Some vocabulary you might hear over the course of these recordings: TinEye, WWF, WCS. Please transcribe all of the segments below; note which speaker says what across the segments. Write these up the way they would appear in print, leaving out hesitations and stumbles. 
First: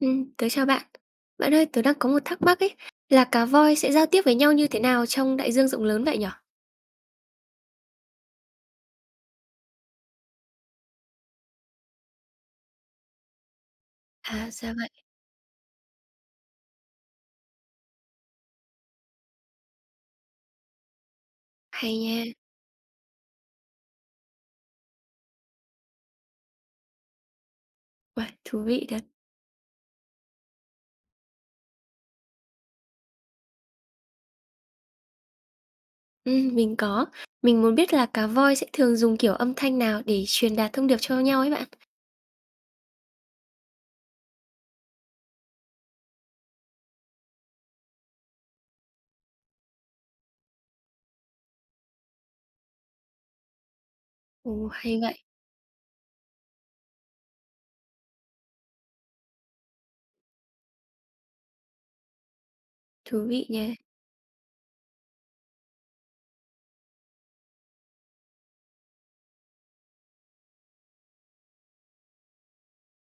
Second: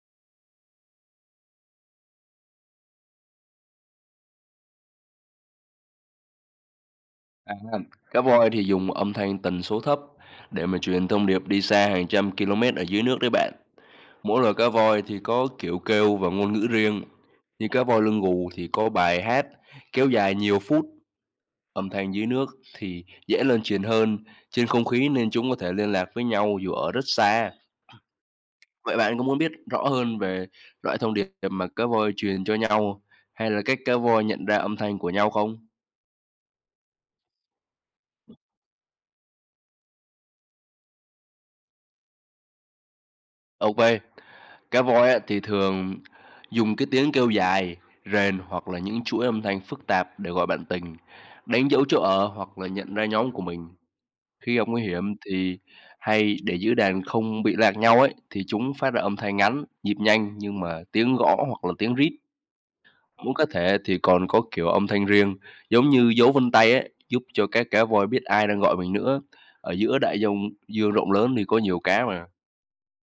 Speaker 1: Tớ chào bạn. Bạn ơi, tớ đang có một thắc mắc ấy, là cá voi sẽ giao tiếp với nhau như thế nào trong đại dương rộng lớn vậy nhỉ?
Speaker 2: À, cá voi thì dùng âm thanh tần số thấp để mà truyền thông điệp đi xa hàng trăm km ở dưới nước đấy bạn.
Speaker 1: À,
Speaker 2: Mỗi loài cá
Speaker 1: ra vậy,
Speaker 2: voi thì có kiểu kêu và ngôn ngữ riêng. Như cá voi lưng gù thì có bài hát kéo dài nhiều phút, âm
Speaker 1: hay
Speaker 2: thanh dưới
Speaker 1: nha.
Speaker 2: nước thì dễ lan truyền hơn trên không khí, nên chúng có thể liên lạc với nhau dù ở rất xa.
Speaker 1: Uầy, thú vị
Speaker 2: Vậy
Speaker 1: thật.
Speaker 2: bạn có muốn biết rõ hơn về loại thông điệp mà cá voi truyền cho nhau, hay là cách cá voi nhận ra âm thanh của nhau không?
Speaker 1: Mình có. Mình muốn biết là cá voi sẽ thường dùng kiểu âm thanh nào để truyền đạt thông điệp cho nhau ấy bạn.
Speaker 2: Ok, cá voi á, thì thường dùng cái tiếng kêu dài, rền hoặc là những chuỗi âm thanh phức tạp để gọi bạn tình, đánh dấu chỗ ở hoặc là nhận ra nhóm của mình. Khi gặp
Speaker 1: Ồ,
Speaker 2: nguy
Speaker 1: hay
Speaker 2: hiểm
Speaker 1: vậy,
Speaker 2: thì hay để giữ đàn không bị lạc nhau ấy, thì chúng phát ra âm thanh ngắn, nhịp nhanh nhưng mà tiếng gõ hoặc là tiếng rít.
Speaker 1: thú
Speaker 2: Muốn cá
Speaker 1: vị nha.
Speaker 2: thể thì còn có kiểu âm thanh riêng, giống như dấu vân tay ấy, giúp cho các cá voi biết ai đang gọi mình nữa. Ở giữa đại dương dương rộng lớn thì có nhiều cá mà.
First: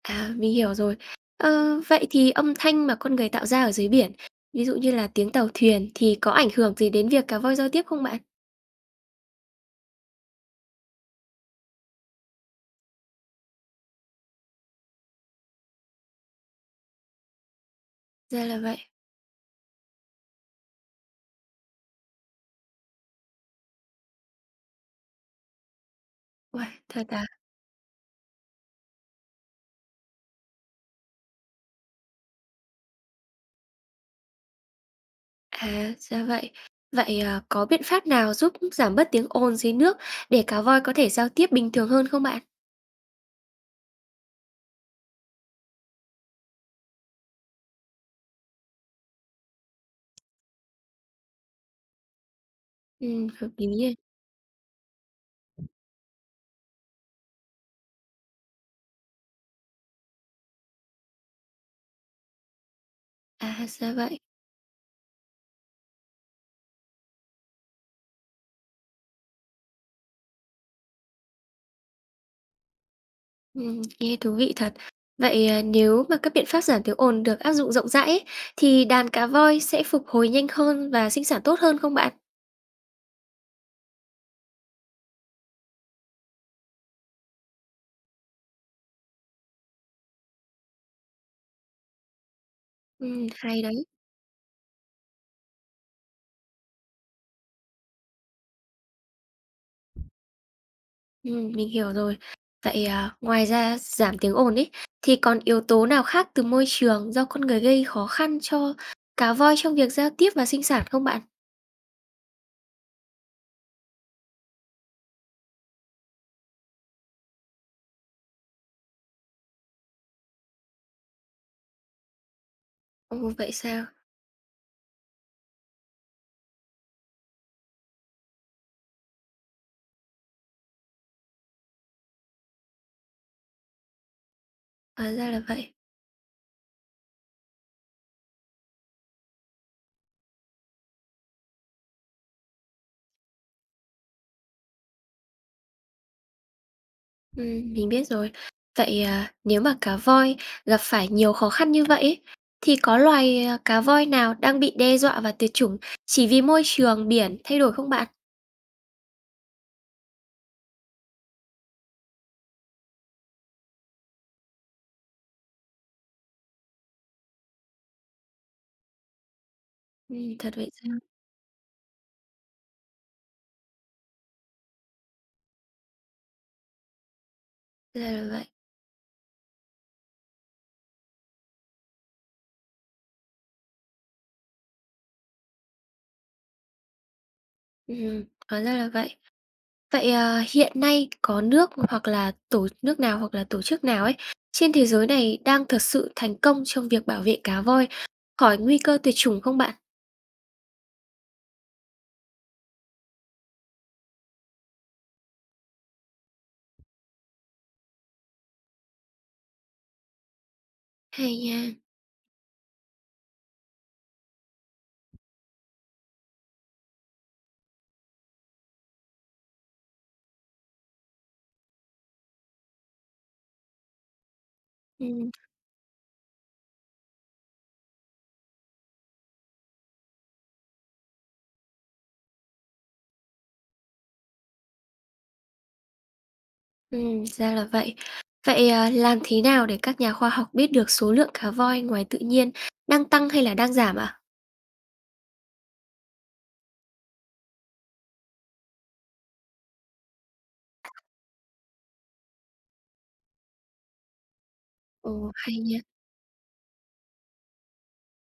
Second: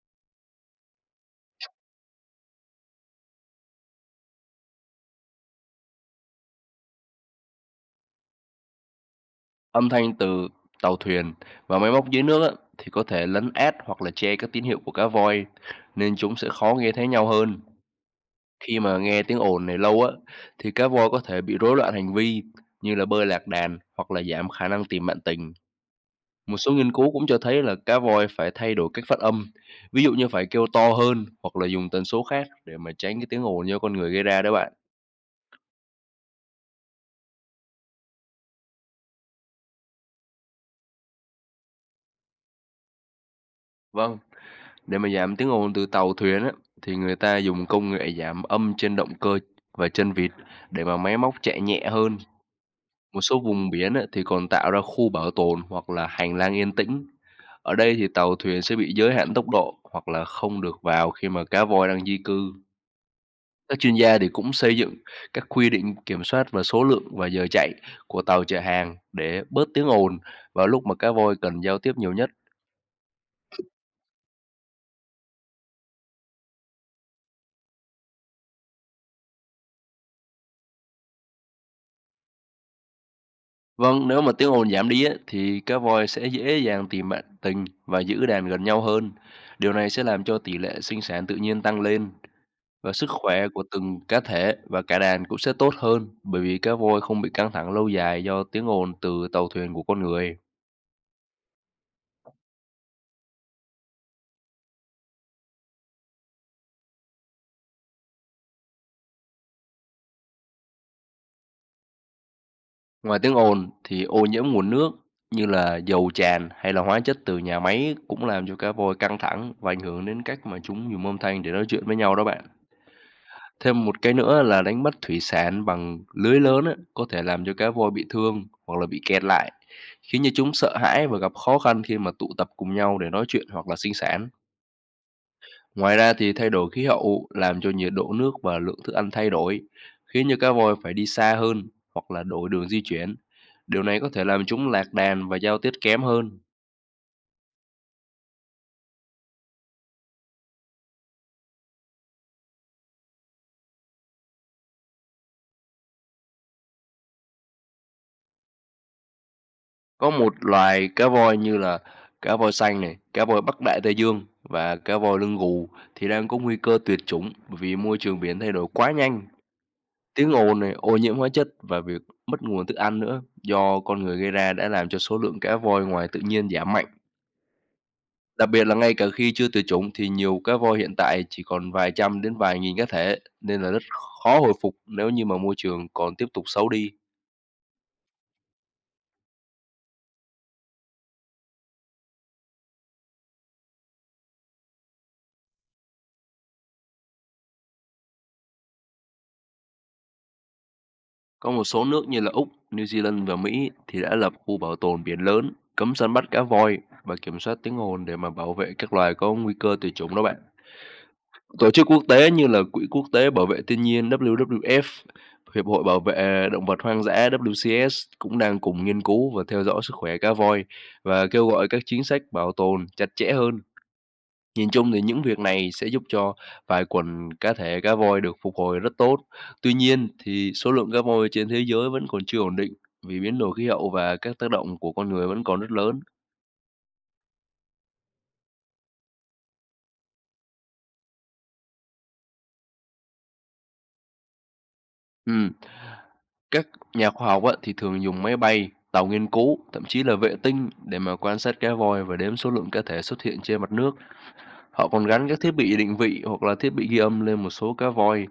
Speaker 1: À, mình hiểu rồi. Ờ, vậy thì âm thanh mà con người tạo ra ở dưới biển, ví dụ như là tiếng tàu thuyền thì có ảnh hưởng gì đến việc cá voi giao tiếp không bạn?
Speaker 2: Âm thanh từ tàu thuyền và máy móc dưới nước á, thì có thể lấn át hoặc là che các tín hiệu của cá voi, nên chúng sẽ khó nghe thấy nhau hơn.
Speaker 1: Ra là
Speaker 2: Khi
Speaker 1: vậy.
Speaker 2: mà nghe tiếng ồn này lâu á, thì cá voi có thể bị rối loạn hành vi, như là bơi lạc đàn hoặc là giảm khả năng tìm bạn tình. Một
Speaker 1: Uầy,
Speaker 2: số nghiên
Speaker 1: thật
Speaker 2: cứu
Speaker 1: à?
Speaker 2: cũng cho thấy là cá voi phải thay đổi cách phát âm, ví dụ như phải kêu to hơn hoặc là dùng tần số khác để mà tránh cái tiếng ồn do con người gây ra đó bạn.
Speaker 1: À, ra vậy. Vậy, à, có biện pháp nào giúp giảm bớt tiếng ồn dưới nước để cá voi có thể giao tiếp bình thường hơn không bạn?
Speaker 2: Vâng, để mà giảm tiếng ồn từ tàu thuyền á, thì người ta dùng công nghệ giảm âm trên động cơ và chân vịt để mà máy móc chạy nhẹ hơn. Một số
Speaker 1: Hợp lý
Speaker 2: vùng
Speaker 1: nha.
Speaker 2: biển á, thì còn tạo ra khu bảo tồn hoặc là hành lang yên tĩnh. Ở đây thì tàu thuyền sẽ bị giới hạn tốc độ hoặc là không được vào khi mà cá voi đang di cư.
Speaker 1: À,
Speaker 2: Các
Speaker 1: ra
Speaker 2: chuyên gia
Speaker 1: vậy.
Speaker 2: thì cũng xây dựng các quy định kiểm soát và số lượng và giờ chạy của tàu chở hàng để bớt tiếng ồn vào lúc mà cá voi cần giao tiếp nhiều nhất.
Speaker 1: Nghe thú vị thật. Vậy, à, nếu mà các biện pháp giảm tiếng ồn được áp dụng rộng rãi ấy, thì đàn cá voi sẽ phục hồi nhanh hơn và sinh sản tốt hơn không bạn?
Speaker 2: Vâng, nếu mà tiếng ồn giảm đi á, thì cá voi sẽ dễ dàng tìm bạn tình và giữ đàn gần nhau hơn. Điều này sẽ làm cho tỷ lệ sinh sản tự nhiên tăng lên, và sức khỏe của
Speaker 1: Hay đấy.
Speaker 2: từng cá thể và cả đàn cũng sẽ tốt hơn, bởi vì cá voi không bị căng thẳng lâu dài do tiếng ồn từ tàu thuyền của con người.
Speaker 1: Mình hiểu rồi. Vậy, à, ngoài ra giảm tiếng ồn ấy, thì còn yếu tố nào khác từ môi trường do con người gây khó khăn cho cá voi trong việc giao tiếp và sinh sản không bạn?
Speaker 2: Ngoài tiếng ồn thì ô nhiễm nguồn nước, như là dầu tràn hay là hóa chất từ nhà máy, cũng làm cho cá voi căng thẳng và ảnh hưởng đến cách mà chúng dùng âm thanh để nói chuyện với nhau đó bạn.
Speaker 1: Ồ, vậy
Speaker 2: Thêm
Speaker 1: sao?
Speaker 2: một cái nữa là đánh bắt thủy sản bằng lưới lớn á, có thể làm cho cá voi bị thương hoặc là bị kẹt lại, khiến cho chúng sợ hãi và gặp khó khăn khi mà tụ tập cùng nhau để nói chuyện hoặc là sinh sản.
Speaker 1: Hóa ra là vậy.
Speaker 2: Ngoài ra thì thay đổi khí hậu làm cho nhiệt độ nước và lượng thức ăn thay đổi, khiến cho cá voi phải đi xa hơn hoặc là đổi đường di chuyển. Điều này có thể làm chúng lạc đàn và giao tiếp kém hơn.
Speaker 1: Mình biết rồi. Vậy, à, nếu mà cá voi gặp phải nhiều khó khăn như vậy ấy, thì có loài, à, cá voi nào đang bị đe dọa và tuyệt chủng chỉ vì môi trường biển thay đổi không bạn?
Speaker 2: Có một loài cá voi như là cá voi xanh này, cá voi Bắc Đại Tây Dương và cá voi lưng gù thì đang có nguy cơ tuyệt chủng, bởi vì môi trường biển thay đổi quá nhanh. Tiếng
Speaker 1: Thật
Speaker 2: ồn
Speaker 1: vậy
Speaker 2: này, ô
Speaker 1: sao?
Speaker 2: nhiễm hóa chất và việc mất nguồn thức ăn nữa do con người gây ra đã làm cho số lượng cá voi ngoài tự nhiên giảm mạnh.
Speaker 1: Ừm. Ra là vậy.
Speaker 2: Đặc biệt là ngay cả khi chưa tuyệt chủng, thì nhiều cá voi hiện tại chỉ còn vài trăm đến vài nghìn cá thể, nên là rất khó hồi phục nếu như mà môi trường còn tiếp tục xấu đi.
Speaker 1: Hóa ra là vậy. Vậy, à, hiện nay có nước hoặc là tổ nước nào hoặc là tổ chức nào ấy trên thế giới này đang thật sự thành công trong việc bảo vệ cá voi khỏi nguy cơ tuyệt chủng không bạn?
Speaker 2: Có một số nước như là Úc, New Zealand và Mỹ thì đã lập khu bảo tồn biển lớn, cấm săn bắt cá voi và kiểm soát tiếng ồn để mà bảo vệ các loài có nguy cơ tuyệt chủng đó bạn.
Speaker 1: Hay nha.
Speaker 2: Tổ chức quốc tế như là Quỹ Quốc tế Bảo vệ Thiên nhiên WWF, Hiệp hội Bảo vệ Động vật Hoang dã WCS cũng đang cùng nghiên cứu và theo dõi sức khỏe cá voi, và kêu gọi các chính sách bảo tồn chặt chẽ hơn. Nhìn chung thì những
Speaker 1: Ừm.
Speaker 2: việc này sẽ giúp cho vài quần cá thể cá voi được phục hồi rất tốt. Tuy nhiên thì số lượng cá voi trên thế giới vẫn còn chưa ổn định, vì biến đổi khí hậu và các tác động của con người vẫn còn rất lớn.
Speaker 1: Ra là vậy. Vậy, à, làm thế nào để các nhà khoa học biết được số lượng cá voi ngoài tự nhiên đang tăng hay là đang giảm ạ?
Speaker 2: Ừm, các nhà khoa học á, thì thường dùng máy bay, tàu nghiên cứu, thậm chí là vệ tinh để mà quan sát cá voi và đếm số lượng cá thể xuất hiện trên mặt nước. Họ còn gắn
Speaker 1: Ồ,
Speaker 2: các thiết
Speaker 1: hay
Speaker 2: bị
Speaker 1: nha.
Speaker 2: định vị hoặc là thiết bị ghi âm lên một số cá voi.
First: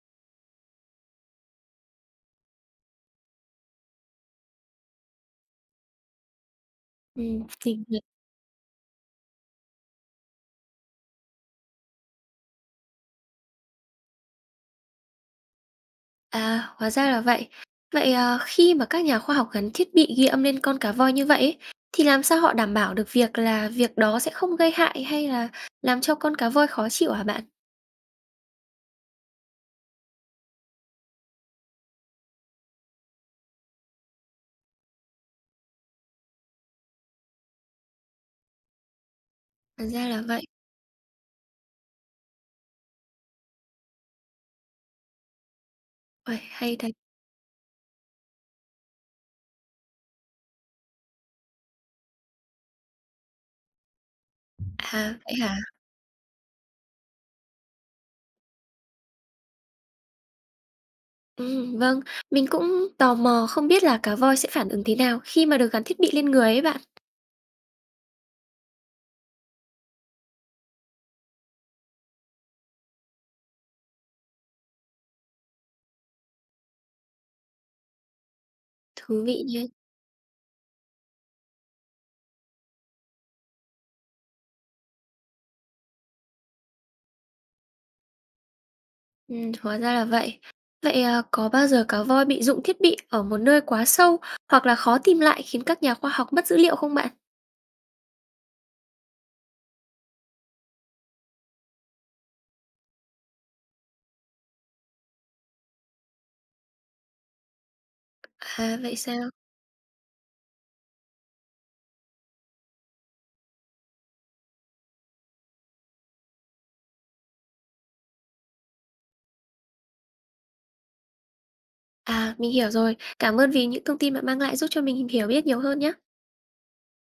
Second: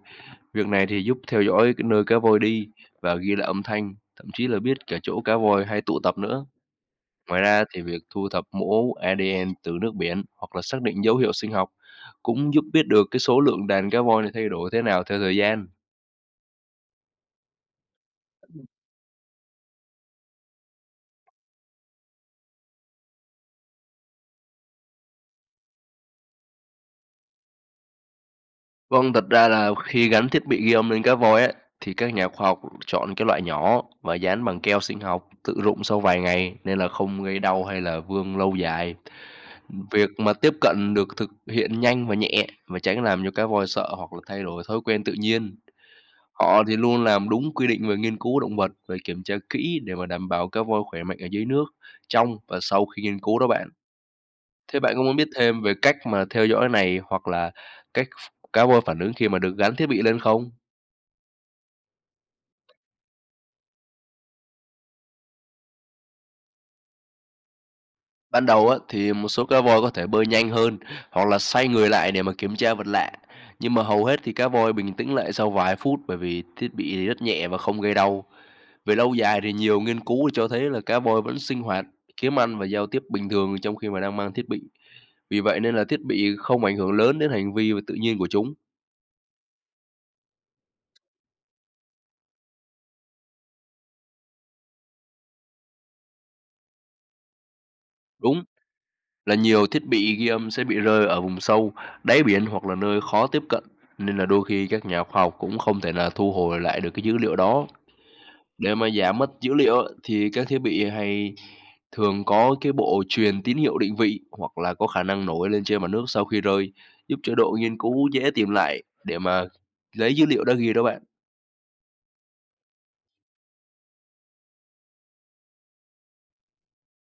Speaker 2: Việc này thì giúp theo dõi cái nơi cá voi đi và ghi lại âm thanh, thậm chí là biết cả chỗ cá voi hay tụ tập nữa. Ngoài ra thì
Speaker 1: Tình
Speaker 2: việc
Speaker 1: nguyện.
Speaker 2: thu thập mẫu ADN từ nước biển hoặc là xác định dấu hiệu sinh học cũng giúp biết được cái số lượng đàn cá voi này thay đổi thế nào theo thời gian.
Speaker 1: À, hóa ra là vậy. Vậy, à, khi mà các nhà khoa học gắn thiết bị ghi âm lên con cá voi như vậy ấy, thì làm sao họ đảm bảo được việc đó sẽ không gây hại hay là làm cho con cá voi khó chịu hả bạn?
Speaker 2: Vâng, thật ra là khi gắn thiết bị ghi âm lên cá voi ấy, thì các nhà khoa học chọn cái loại nhỏ và dán bằng keo sinh học tự rụng sau vài ngày, nên là không gây đau hay là vương lâu dài.
Speaker 1: À, ra
Speaker 2: Việc
Speaker 1: là
Speaker 2: mà
Speaker 1: vậy.
Speaker 2: tiếp cận được thực hiện nhanh và nhẹ, và tránh làm cho cá voi sợ hoặc là thay đổi thói quen tự nhiên.
Speaker 1: Uầy,
Speaker 2: Họ
Speaker 1: hay
Speaker 2: thì
Speaker 1: thật.
Speaker 2: luôn làm đúng quy định về nghiên cứu động vật và kiểm tra kỹ để mà đảm bảo cá voi khỏe mạnh ở dưới nước, trong và sau khi nghiên cứu đó bạn. Thế bạn có
Speaker 1: À,
Speaker 2: muốn biết
Speaker 1: vậy hả?
Speaker 2: thêm về cách mà theo dõi này, hoặc là cách cá voi phản ứng khi mà được gắn thiết bị lên không?
Speaker 1: Vâng. Mình cũng tò mò không biết là cá voi sẽ phản ứng thế nào khi mà được gắn thiết bị lên người ấy bạn.
Speaker 2: Ban đầu á, thì một số cá voi có thể bơi nhanh hơn hoặc là xoay người lại để mà kiểm tra vật lạ. Nhưng mà hầu hết thì cá voi bình tĩnh lại sau vài phút, bởi vì thiết bị thì rất nhẹ và không gây đau. Về
Speaker 1: Thú
Speaker 2: lâu
Speaker 1: vị
Speaker 2: dài thì
Speaker 1: nha.
Speaker 2: nhiều nghiên cứu cho thấy là cá voi vẫn sinh hoạt, kiếm ăn và giao tiếp bình thường trong khi mà đang mang thiết bị. Vì vậy nên là thiết bị không ảnh hưởng lớn đến hành vi và tự nhiên của chúng.
Speaker 1: Hóa ra là vậy. Vậy, à, có bao giờ cá voi bị rụng thiết bị ở một nơi quá sâu hoặc là khó tìm lại khiến các nhà khoa học mất dữ liệu không bạn?
Speaker 2: Đúng là nhiều thiết bị ghi âm sẽ bị rơi ở vùng sâu, đáy biển hoặc là nơi khó tiếp cận, nên là đôi khi các nhà khoa học cũng không thể là thu hồi lại được cái dữ liệu đó. Để
Speaker 1: À,
Speaker 2: mà
Speaker 1: vậy
Speaker 2: giảm
Speaker 1: sao?
Speaker 2: mất dữ liệu á, thì các thiết bị hay thường có cái bộ truyền tín hiệu định vị hoặc là có khả năng nổi lên trên mặt nước sau khi rơi, giúp cho đội nghiên cứu dễ tìm lại để mà lấy dữ liệu đã ghi đó bạn.
Speaker 1: À, mình hiểu rồi. Cảm ơn vì những thông tin bạn mang lại giúp cho mình hiểu biết nhiều hơn nhé.